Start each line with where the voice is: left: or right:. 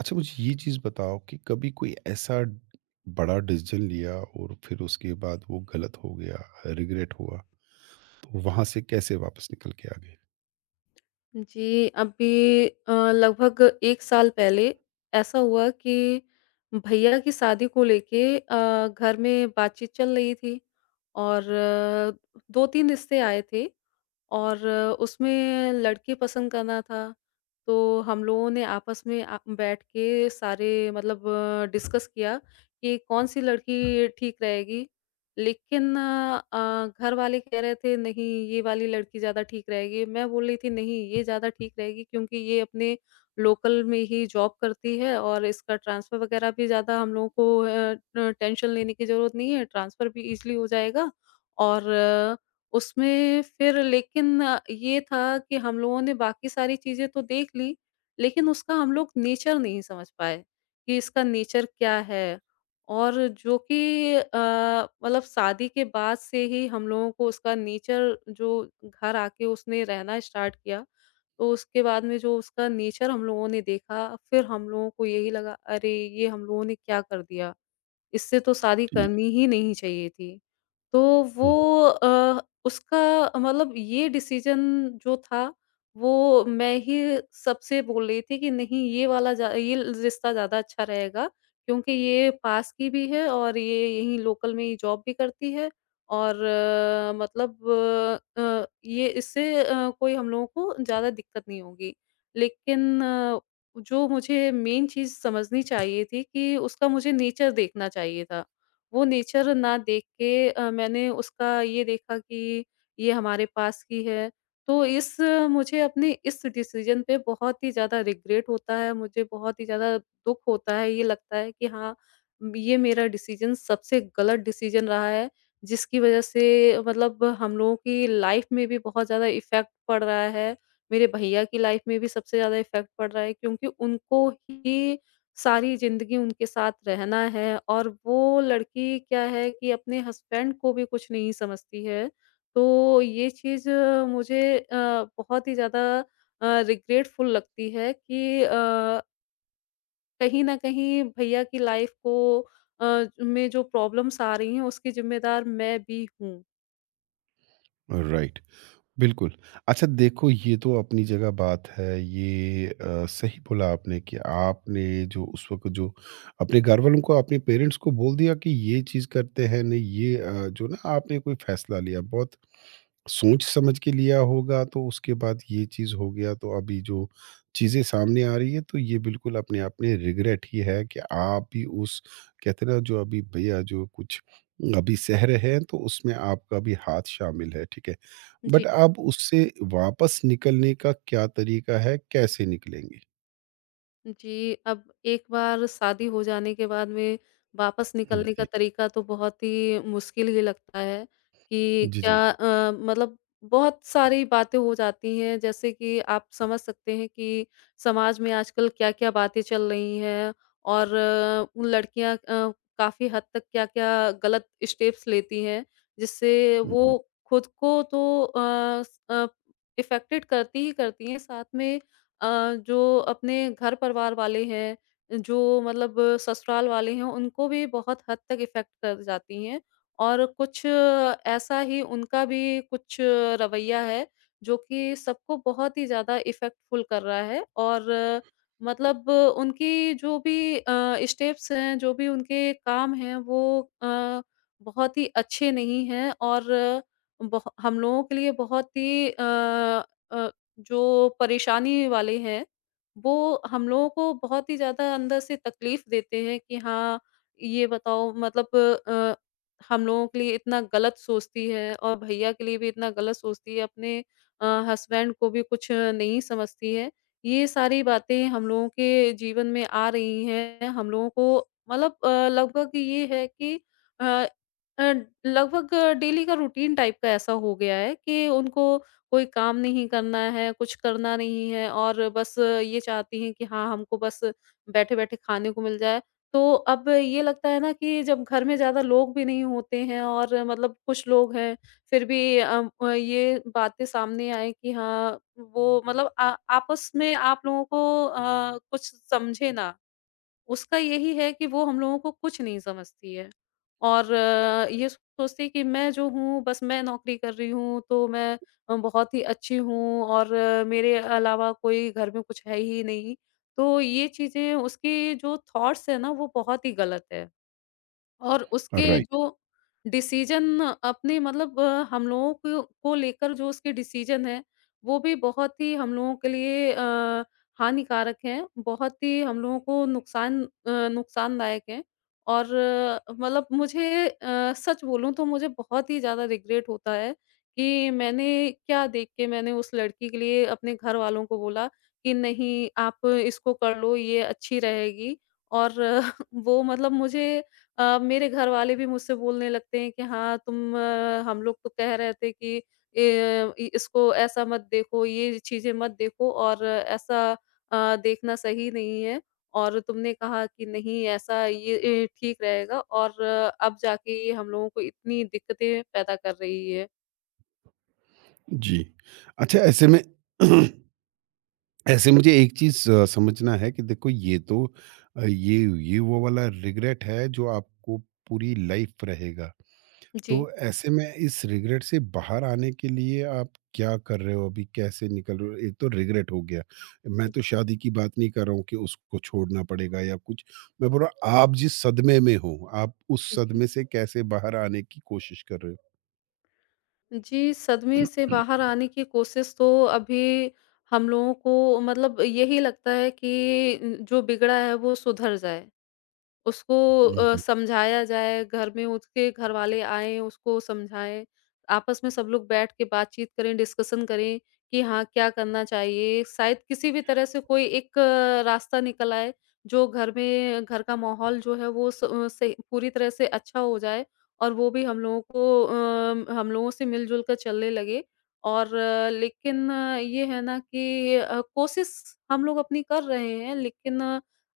right: अच्छा मुझे ये चीज़ बताओ कि कभी कोई ऐसा बड़ा डिसीजन लिया और फिर उसके बाद वो गलत हो गया, रिग्रेट हुआ, तो वहाँ से कैसे वापस निकल के आ गए?
left: जी, अभी लगभग 1 साल पहले ऐसा हुआ कि भैया की शादी को लेके घर में बातचीत चल रही थी और 2-3 रिश्ते आए थे और उसमें लड़की पसंद करना था। तो हम लोगों ने आपस में बैठ के सारे मतलब डिस्कस किया कि कौन-सी लड़की ठीक रहेगी। लेकिन घरवाले कह रहे थे नहीं ये वाली लड़की ज़्यादा ठीक रहेगी, मैं बोल रही थी नहीं ये ज़्यादा ठीक रहेगी क्योंकि ये अपने लोकल में ही जॉब करती है और इसका ट्रांसफ़र वग़ैरह भी ज़्यादा हम लोगों को अ, ट टेंशन लेने की ज़रूरत नहीं है, ट्रांसफ़र भी ईज़िली हो जाएगा। और उसमें फिर लेकिन ये था कि हम लोगों ने बाकी सारी चीज़ें तो देख ली, लेकिन उसका हम लोग नेचर नहीं समझ पाए, कि इसका नेचर क्या है? और जो कि मतलब शादी के बाद से ही हम लोगों को उसका नेचर जो घर आके उसने रहना स्टार्ट किया, तो उसके बाद में जो उसका नेचर हम लोगों ने देखा, फिर हम लोगों को यही लगा, "अरे! ये हम लोगों ने क्या कर दिया?" इससे तो शादी
right: जी।
left: करनी ही नहीं चाहिए थी। तो वो
right: हुँ,
left: अ, उसका मतलब ये डिसीज़न जो था, वो मैं ही सबसे बोल रही थी कि नहीं ये वाला ज़्या ये रिश्ता ज़्यादा अच्छा रहेगा क्योंकि ये पास की भी है और ये यहीं लोकल में ही जॉब भी करती है। और मतलब ये इससे कोई हम लोगों को ज़्यादा दिक्कत नहीं होगी। लेकिन जो मुझे मेन चीज़ समझनी चाहिए थी कि उसका मुझे नेचर देखना चाहिए था। वो नेचर ना देख के मैंने उसका ये देखा कि ये हमारे पास की है। तो इस मुझे अपने इस डिसीज़न पे बहुत ही ज़्यादा रिग्रेट होता है, मुझे बहुत ही ज़्यादा दुःख होता है। ये लगता है कि हाँ, ये मेरा डिसीज़न सबसे गलत डिसीज़न रहा है, जिसकी वज़ह से मतलब हम लोगों की लाइफ़ में भी बहुत ज़्यादा इफ़ेक्ट पड़ रहा है। मेरे भैया की लाइफ में भी सबसे ज़्यादा इफ़ेक्ट पड़ रहा है क्योंकि उनको ही सारी ज़िंदगी उनके साथ रहना है और वो लड़की क्या है कि अपने हस्बैंड को भी कुछ नहीं समझती है। तो ये चीज़ मुझे बहुत ही ज़्यादा रिग्रेटफुल लगती है कि कहीं न कहीं भैया की लाइफ को में जो प्रॉब्लम्स आ रही हैं उसकी ज़िम्मेदार मैं भी हूँ।
right: हुँ, राइट। बिल्कुल। अच्छा देखो ये तो अपनी जगह बात है, ये सही बोला आपने कि आपने जो उस वक़्त जो अपने घरवालों को, अपने पेरेंट्स को बोल दिया कि ये चीज़ करते हैं, नहीं ये जो ना आपने कोई फ़ैसला लिया बहुत सोच-समझ के लिया होगा तो उसके बाद ये चीज़ हो गया तो अभी जो चीज़ें सामने आ रही है तो ये बिल्कुल अपने आप में रिग्रेट ही है कि आप भी उस कहते हैं ना जो अभी भैया जो कुछ अभी सह रहे हैं तो उसमें आपका भी हाथ शामिल है, ठीक है।
left: जी।
right: बट आप उससे वापस निकलने का क्या तरीका है, कैसे निकलेंगे?
left: जी, अब एक बार शादी हो जाने के बाद में वापस निकलने का
right: जी,
left: तरीका तो बहुत ही मुश्किल ही लगता है कि
right: जी, जी।
left: मतलब बहुत सारी बातें हो जाती हैं, जैसे कि आप समझ सकते हैं कि समाज में आजकल क्या-क्या बातें चल रही हैं। और उन लड़कियाँ काफ़ी हद तक क्या-क्या गलत स्टेप्स लेती हैं, जिससे
right: हुँ,
left: वो
right: हुँ।
left: खुद को तो इफ़ेक्टेड करती ही करती हैं, साथ में अ, जो अपने घर परिवार वाले हैं, जो मतलब ससुराल वाले हैं, उनको भी बहुत हद तक इफ़ेक्ट कर जाती हैं। और कुछ ऐसा ही उनका भी कुछ रवैया है, जो कि सबको बहुत ही ज़्यादा इफ़ेक्टफुल कर रहा है। और मतलब उनकी जो भी स्टेप्स हैं, जो भी उनके काम हैं, वो बहुत ही अच्छे नहीं हैं और बहो हम लोगों के लिए बहुत ही अ, जो परेशानी वाले हैं, वो हम लोगों को बहुत ही ज़्यादा अंदर से तकलीफ़ देते हैं कि हाँ, ये बताओ अ, हम लोगों के लिए इतना गलत सोचती है और भैया के लिए भी इतना गलत सोचती है, अपने हस्बैंड को भी कुछ नहीं समझती है। ये सारी बातें हम लोगों के जीवन में आ रही हैं, हम लोगों को लगभग ये है कि अ अ, लगभग डेली का रूटीन टाइप का ऐसा हो गया है कि उनको कोई काम नहीं करना है, कुछ करना नहीं है और बस ये चाहती हैं कि हाँ, हमको बस बैठे-बैठे खाने को मिल जाए। तो अब ये लगता है ना कि जब घर में ज़्यादा लोग भी नहीं होते हैं और मतलब कुछ लोग हैं, फिर भी ये बातें सामने आए कि हाँ, वो मतलब आ आपस में आप लोगों को कुछ समझे ना। उसका यही है कि वो हम लोगों को कुछ नहीं समझती है और ये सोचती है कि मैं जो हूँ बस मैं नौकरी कर रही हूँ तो मैं बहुत ही अच्छी हूँ और मेरे अलावा कोई घर में कुछ है ही नहीं। तो ये चीज़ें उसकी जो थॉट्स है ना वो बहुत ही गलत है। और उसके
right: राइट,
left: जो डिसीज़न अपने हम लोगों को लेकर जो उसके डिसीज़न हैं, वो भी बहुत ही हम लोगों के लिए हानिकारक हैं, बहुत ही हम लोगों को नुकसानदायक हैं। और मतलब मुझे सच बोलूँ तो मुझे बहुत ही ज़्यादा रिग्रेट होता है कि मैंने क्या देख के मैंने उस लड़की के लिए अपने घरवालों को बोला कि नहीं आप इसको कर लो, ये अच्छी रहेगी। और वो मतलब मेरे घरवाले भी मुझसे बोलने लगते हैं कि हाँ हम लोग तो कह रहे थे कि इसको ऐसा मत देखो, ये चीजें मत देखो और ऐसा देखना सही नहीं है और तुमने कहा कि नहीं ऐसा ये ठीक रहेगा और अब जाके ये हम लोगों को इतनी दिक्कतें पैदा कर रही है।
right: जी। अच्छा ऐसे में ऐसे मुझे एक चीज़ स समझना है कि देखो ये तो अ, ये ये वो वाला रिग्रेट है जो आपको पूरी लाइफ़ रहेगा।
left: जी
right: तो ऐसे में इस रिग्रेट से बाहर आने के लिए आप क्या कर रहे हो अभी? कैसे निकल रहे हो? एक तो रिग्रेट हो गया। मैं
left: जी
right: तो शादी की बात नहीं कर रहा हूँ कि उसको छोड़ना पड़ेगा या कुछ। मैं बोल रहा हूँ आप जिस सदमे में हो, आप उस
left: जी
right: सदमे से कैसे बाहर आने की कोशिश कर रहे हो?
left: जी, सदमे से बाहर आने की कोशिश तो अभी हम लोगों को मतलब यही लगता है कि जो बिगड़ा है वो सुधर जाए, उसको
right: हुँ, हुँ।
left: समझाया जाए, घर में उसके घरवाले आएँ, उसको समझाएँ, आपस में सब लोग बैठ के बातचीत करें, डिस्कशन करें कि हाँ, क्या करना चाहिए? शायद किसी भी तरह से कोई एक रास्ता निकल आए, जो घर में घर का माहौल जो है वो सही पूरी तरह से अच्छा हो जाए और वो भी हम लोगों को हम लोगों से मिल-जुल कर चलने लगे। और लेकिन ये है ना कि कोशिश हम लोग अपनी कर रहे हैं लेकिन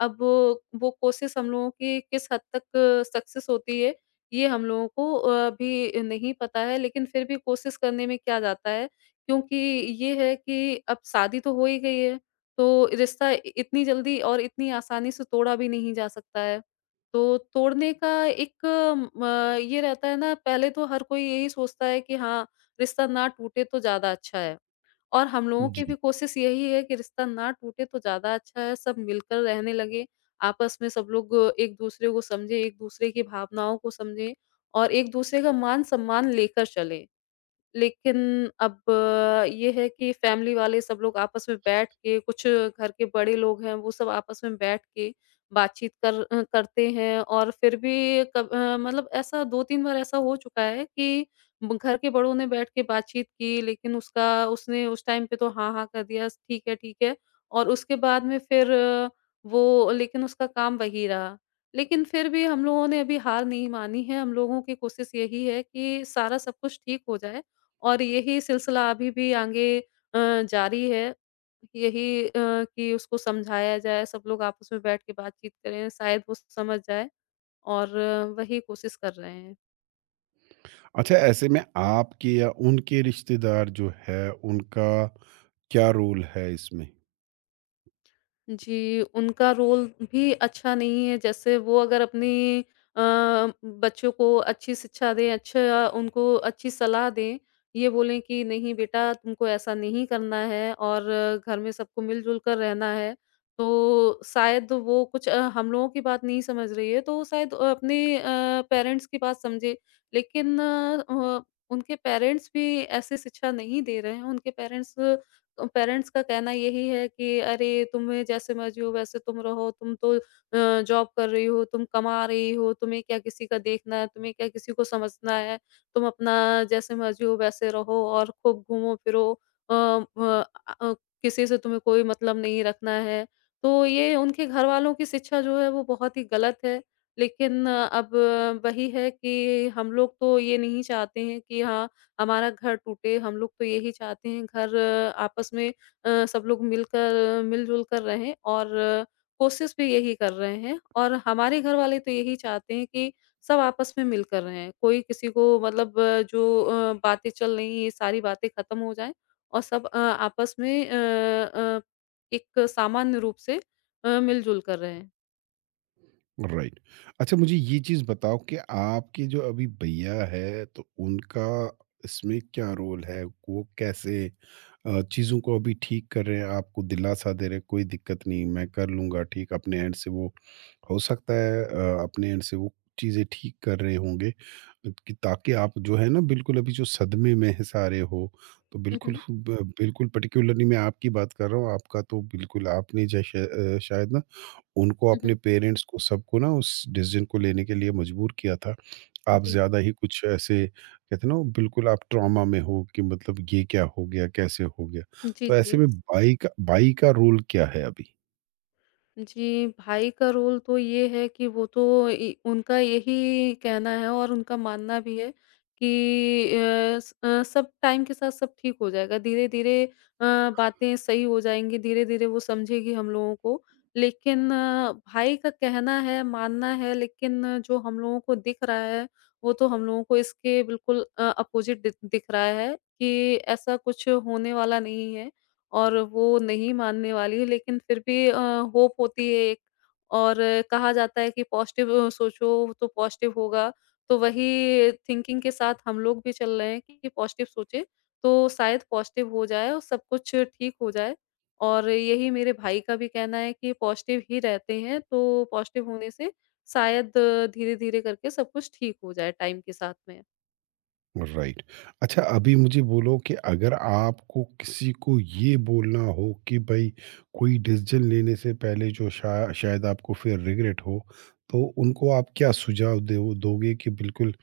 left: अब वो कोशिश हम लोगों की किस हद तक सक्सेस होती है, ये हम लोगों को अभी नहीं पता है, लेकिन फिर भी कोशिश करने में क्या जाता है, क्योंकि ये है कि अब शादी तो हो ही गई है, तो रिश्ता इ इतनी जल्दी और इतनी आसानी से तोड़ा भी नहीं जा सकता है। तो तोड़ने का एक म ये रहता है ना, पहले तो हर कोई यही सोचता है कि हाँ, रिश्ता ना टूटे तो ज़्यादा अच्छा है। और हम लोगों की भी
right: जी।
left: कोशिश यही है कि रिश्ता ना टूटे तो ज़्यादा अच्छा है, सब मिलकर रहने लगे, आपस में सब लोग एक-दूसरे को समझें, एक-दूसरे की भावनाओं को समझें और एक-दूसरे का मान-सम्मान लेकर चलें। लेकिन अब ये है कि फैमिली वाले सब लोग आपस में बैठ के कुछ घर के बड़े लोग हैं, वो सब आपस में बैठ के करते हैं और फिर भी मतलब ऐसा 2-3 बार ऐसा हो चुका है कि ब घर के बड़ों ने बैठ के बातचीत की, लेकिन उसका उसने उस टाइम पे तो हाँ, हाँ कर दिया, ठीक है, ठीक है। और उसके बाद में फिर अ, वो लेकिन उसका काम वही रहा। लेकिन फिर भी हम लोगों ने अभी हार नहीं मानी है, हम लोगों की कोशिश यही है कि सारा सब कुछ ठीक हो जाए। और यही सिलसिला अभी भी आगे अ, जारी है। यही कि उसको समझाया जाए, सब लोग आपस में बैठ के बातचीत करें, शायद वो समझ जाए और वही कोशिश कर रहे हैं।
right: अच्छा ऐसे में आपके या उनके रिश्तेदार जो है, उनका क्या रोल है इसमें?
left: जी, उनका रोल भी अच्छा नहीं है, जैसे वो अगर अपनी अ, बच्चों को अच्छी शिक्षा दें, अच्छा उनको अच्छी सलाह दें, ये बोलें कि नहीं बेटा तुमको ऐसा नहीं करना है और घर में सबको मिल-जुल कर रहना है, तो शायद वो कुछ हम लोगों की बात नहीं समझ रही है, तो शायद अपने पेरेंट्स की बात समझे। लेकिन उनके पेरेंट्स भी ऐसी शिक्षा नहीं दे रहे हैं, उनके पेरेंट्स तो पेरेंट्स का कहना यही है कि अरे तुम्हें जैसे मर्जी हो वैसे तुम रहो, जॉब कर रही हो, तुम कमा रही हो, तुम्हें क्या किसी का देखना है, तुम्हें क्या किसी को समझना है, तुम अपना जैसे मर्जी हो वैसे रहो और खूब घूमो फिरो, अ, व अ अ, किसी से तुम्हें कोई मतलब नहीं रखना है। तो ये उनके घरवालों की शिक्षा जो है वो बहुत ही गलत है। लेकिन अब वही है कि हम लोग तो ये नहीं चाहते हैं कि हाँ हमारा घर टूटे, हम लोग तो यही चाहते हैं घर आपस में सब लोग मिलकर मिलजुल कर रहें। और कोशिश भी यही कर रहे हैं और हमारे घर वाले तो यही चाहते हैं कि सब आपस में मिलकर रहें, कोई किसी को जो बातें चल रही हैं ये सारी बातें खत्म हो जाएं और सब आपस में अ, एक सामान्य रूप से मिलजुल कर रहे हैं।
right: राइट। अच्छा मुझे ये चीज़ बताओ कि आपके जो अभी भैया है, तो उनका इसमें क्या रोल है? वो कैसे चीज़ों को अभी ठीक कर रहे हैं, आपको दिलासा दे रहे हैं, कोई दिक्कत नहीं, मैं कर लूँगा ठीक, अपने एंड से वो हो सकता है अपने एंड से वो चीज़ें ठीक कर रहे होंगे कि ताकि आप जो है ना बिल्कुल अभी जो सदमे में हैं सारे हो, तो
left: हुँ,
right: बिल्कुल
left: हुँ,
right: ब बिल्कुल पर्टिकुलरली मैं आपकी बात कर रहा हूँ, आपका तो बिल्कुल आपने जैसे शायद ना उनको
left: हुँ,
right: अपने
left: हुँ।
right: पेरेंट्स को सबको ना उस डिसीज़न को लेने के लिए मजबूर किया था। आप ज़्यादा ही कुछ ऐसे कहते हैं ना बिल्कुल आप ट्रॉमा में हो कि मतलब ये क्या हो गया? कैसे हो गया?
left: जी, जी,
right: तो ऐसे
left: जी।
right: में बाई का रोल क्या है अभी?
left: जी, भाई का रोल तो ये है कि वो तो इ उनका यही कहना है और उनका मानना भी है कि सब टाइम के साथ सब ठीक हो जाएगा। धीरे-धीरे अ, बातें सही हो जाएँगी, धीरे-धीरे वो समझेगी हम लोगों को। लेकिन भाई का कहना है, मानना है लेकिन जो हम लोगों को दिख रहा है, वो तो हम लोगों को इसके बिल्कुल अ, अपोज़िट दि दिख रहा है कि ऐसा कुछ होने वाला नहीं है। और वो नहीं मानने वाली लेकिन फिर भी होप होती है एक। और कहा जाता है कि पॉजिटिव सोचो तो पॉजिटिव होगा। तो वही थिंकिंग के साथ हम लोग भी चल रहे हैं कि पॉजिटिव सोचें, तो शायद पॉजिटिव हो जाए और सब कुछ ठीक हो जाए। और यही मेरे भाई का भी कहना है कि पॉजिटिव ही रहते हैं, तो पॉजिटिव होने से शायद धीरे-धीरे करके सब कुछ ठीक हो जाए टाइम के साथ में।
right: राइट। अच्छा अभी मुझे बोलो कि अगर आपको किसी को ये बोलना हो कि भाई कोई डिसीज़न लेने से पहले जो शा शायद आपको फिर रिग्रेट हो, तो उनको आप क्या सुझाव दो दोगे कि बिल्कुल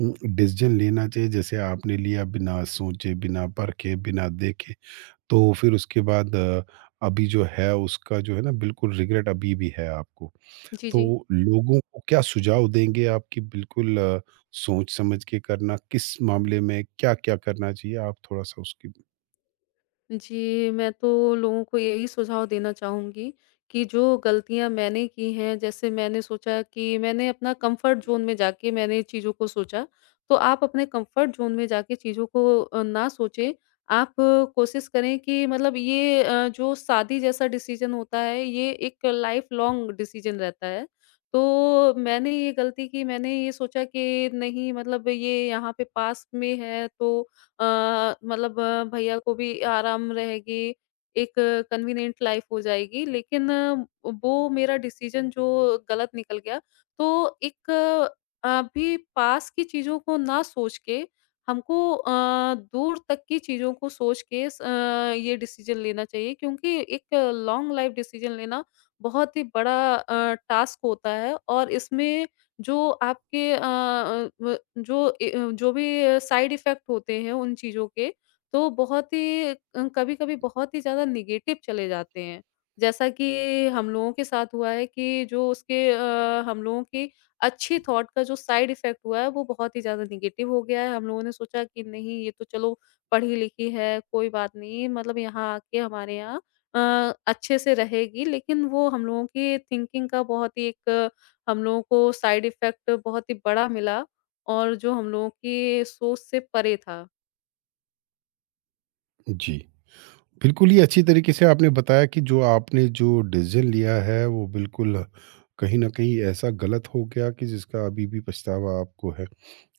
right: डिसीज़न लेना चाहिए जैसे आपने लिया बिना सोचे, बिना परखे, बिना देखे, तो फिर उसके बाद अभी जो है उसका जो है ना बिल्कुल रिग्रेट अभी भी है आपको?
left: जी,
right: तो
left: जी।
right: लोगों को क्या सुझाव देंगे आप कि बिल्कुल सोच समझ के करना, किस मामले में क्या-क्या करना चाहिए? आप थोड़ा-सा उसकी
left: जी, मैं तो लोगों को यही सुझाव देना चाहूँगी कि जो गलतियाँ मैंने की हैं, जैसे मैंने सोचा कि मैंने अपना कम्फ़र्ट ज़ोन में जाके मैंने चीज़ों को सोचा, तो आप अपने कम्फ़र्ट ज़ोन में जाके चीज़ों को ना सोचें। आप कोशिश करें कि मतलब ये जो शादी जैसा डिसीज़न होता है, ये एक लाइफ़ लॉन्ग डिसीज़न रहता है। तो मैंने ये गलती की, मैंने ये सोचा कि नहीं मतलब ये यहाँ पे पास में है तो भैया को भी आराम रहेगी, एक कन्वीनिएंट लाइफ़ हो जाएगी। लेकिन वो मेरा डिसीज़न जो गलत निकल गया, तो अभी पास की चीज़ों को ना सोच के, हमको दूर तक की चीज़ों को सोच के ये डिसीज़न लेना चाहिए क्योंकि एक लॉन्ग लाइफ़ डिसीज़न लेना बहुत ही बड़ा टास्क होता है और इसमें जो आपके अ अ, व जो ए अ, जो भी साइड इफ़ेक्ट होते हैं उन चीज़ों के, तो कभी-कभी बहुत ही ज़्यादा नेगेटिव चले जाते हैं। जैसा कि हम लोगों के साथ हुआ है कि जो हम लोगों की अच्छी थॉट का जो साइड इफ़ेक्ट हुआ है, वो बहुत ही ज़्यादा नेगेटिव हो गया है। हम लोगों ने सोचा कि नहीं ये तो चलो पढ़ी-लिखी है, कोई बात नहीं मतलब यहाँ आके हमारे यहाँ अ, अच्छे से रहेगी। लेकिन वो हम लोगों की थिंकिंग का बहुत ही एक हम लोगों को साइड इफ़ेक्ट बहुत ही बड़ा मिला और जो हम लोगों की सोच से परे था।
right: जी। बिल्कुल ही अच्छी तरीके से आपने बताया कि जो आपने जो डिसीज़न लिया है, वो बिल्कुल कहीं न कहीं ऐसा गलत हो गया कि जिसका अभी भी पछतावा आपको है।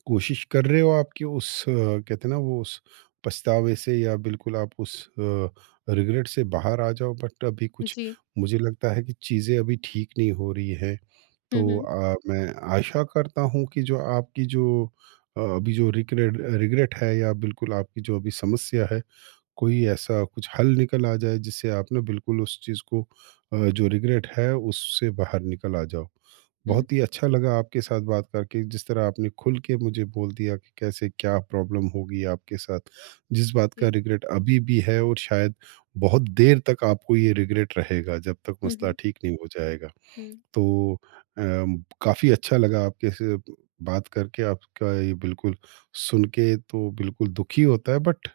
right: कोशिश कर रहे हो आपकी उस कहते हैं ना वो उस पछतावे से या बिल्कुल आप उस रिग्रेट से बाहर आ जाओ बट अभी कुछ
left: जी।
right: मुझे लगता है कि चीज़ें अभी ठीक नहीं हो रही है
left: हुँ,
right: तो
left: हुँ,
right: मैं आशा करता हूँ कि जो आपकी जो अभी जो रिग्रेट रिग्रेट है या बिल्कुल आपकी जो अभी समस्या है कोई ऐसा कुछ हल निकल आ जाए जिससे आप ना बिल्कुल उस चीज़ को जो रिग्रेट है उससे बाहर निकल आ जाओ।
left: हुँ।
right: बहुत ही अच्छा लगा आपके साथ बात करके जिस तरह आपने खुल के मुझे बोल दिया कि कैसे क्या प्रॉब्लम होगी आपके साथ। जिस बात का
left: जी।
right: रिग्रेट अभी भी है और शायद बहुत देर तक आपको ये रिग्रेट रहेगा जब तक
left: हुँ,
right: मसला
left: हुँ,
right: ठीक नहीं हो जाएगा।
left: हुँ,
right: तो अ, काफ़ी अच्छा लगा आपके से बात करके आपका ये बिल्कुल सुन के तो बिल्कुल दुखी होता है बट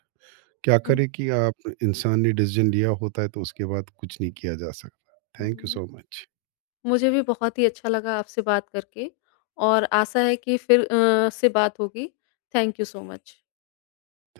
right: क्या
left: हुँ,
right: करें कि आप इंसान ने डिसीजन लिया होता है तो उसके बाद कुछ नहीं किया जा सकता। थैंक यू
left: हुँ।
right: So much.
left: मुझे भी बहुत ही अच्छा लगा आपसे बात करके और आशा है कि फिर से बात होगी। Thank you so much.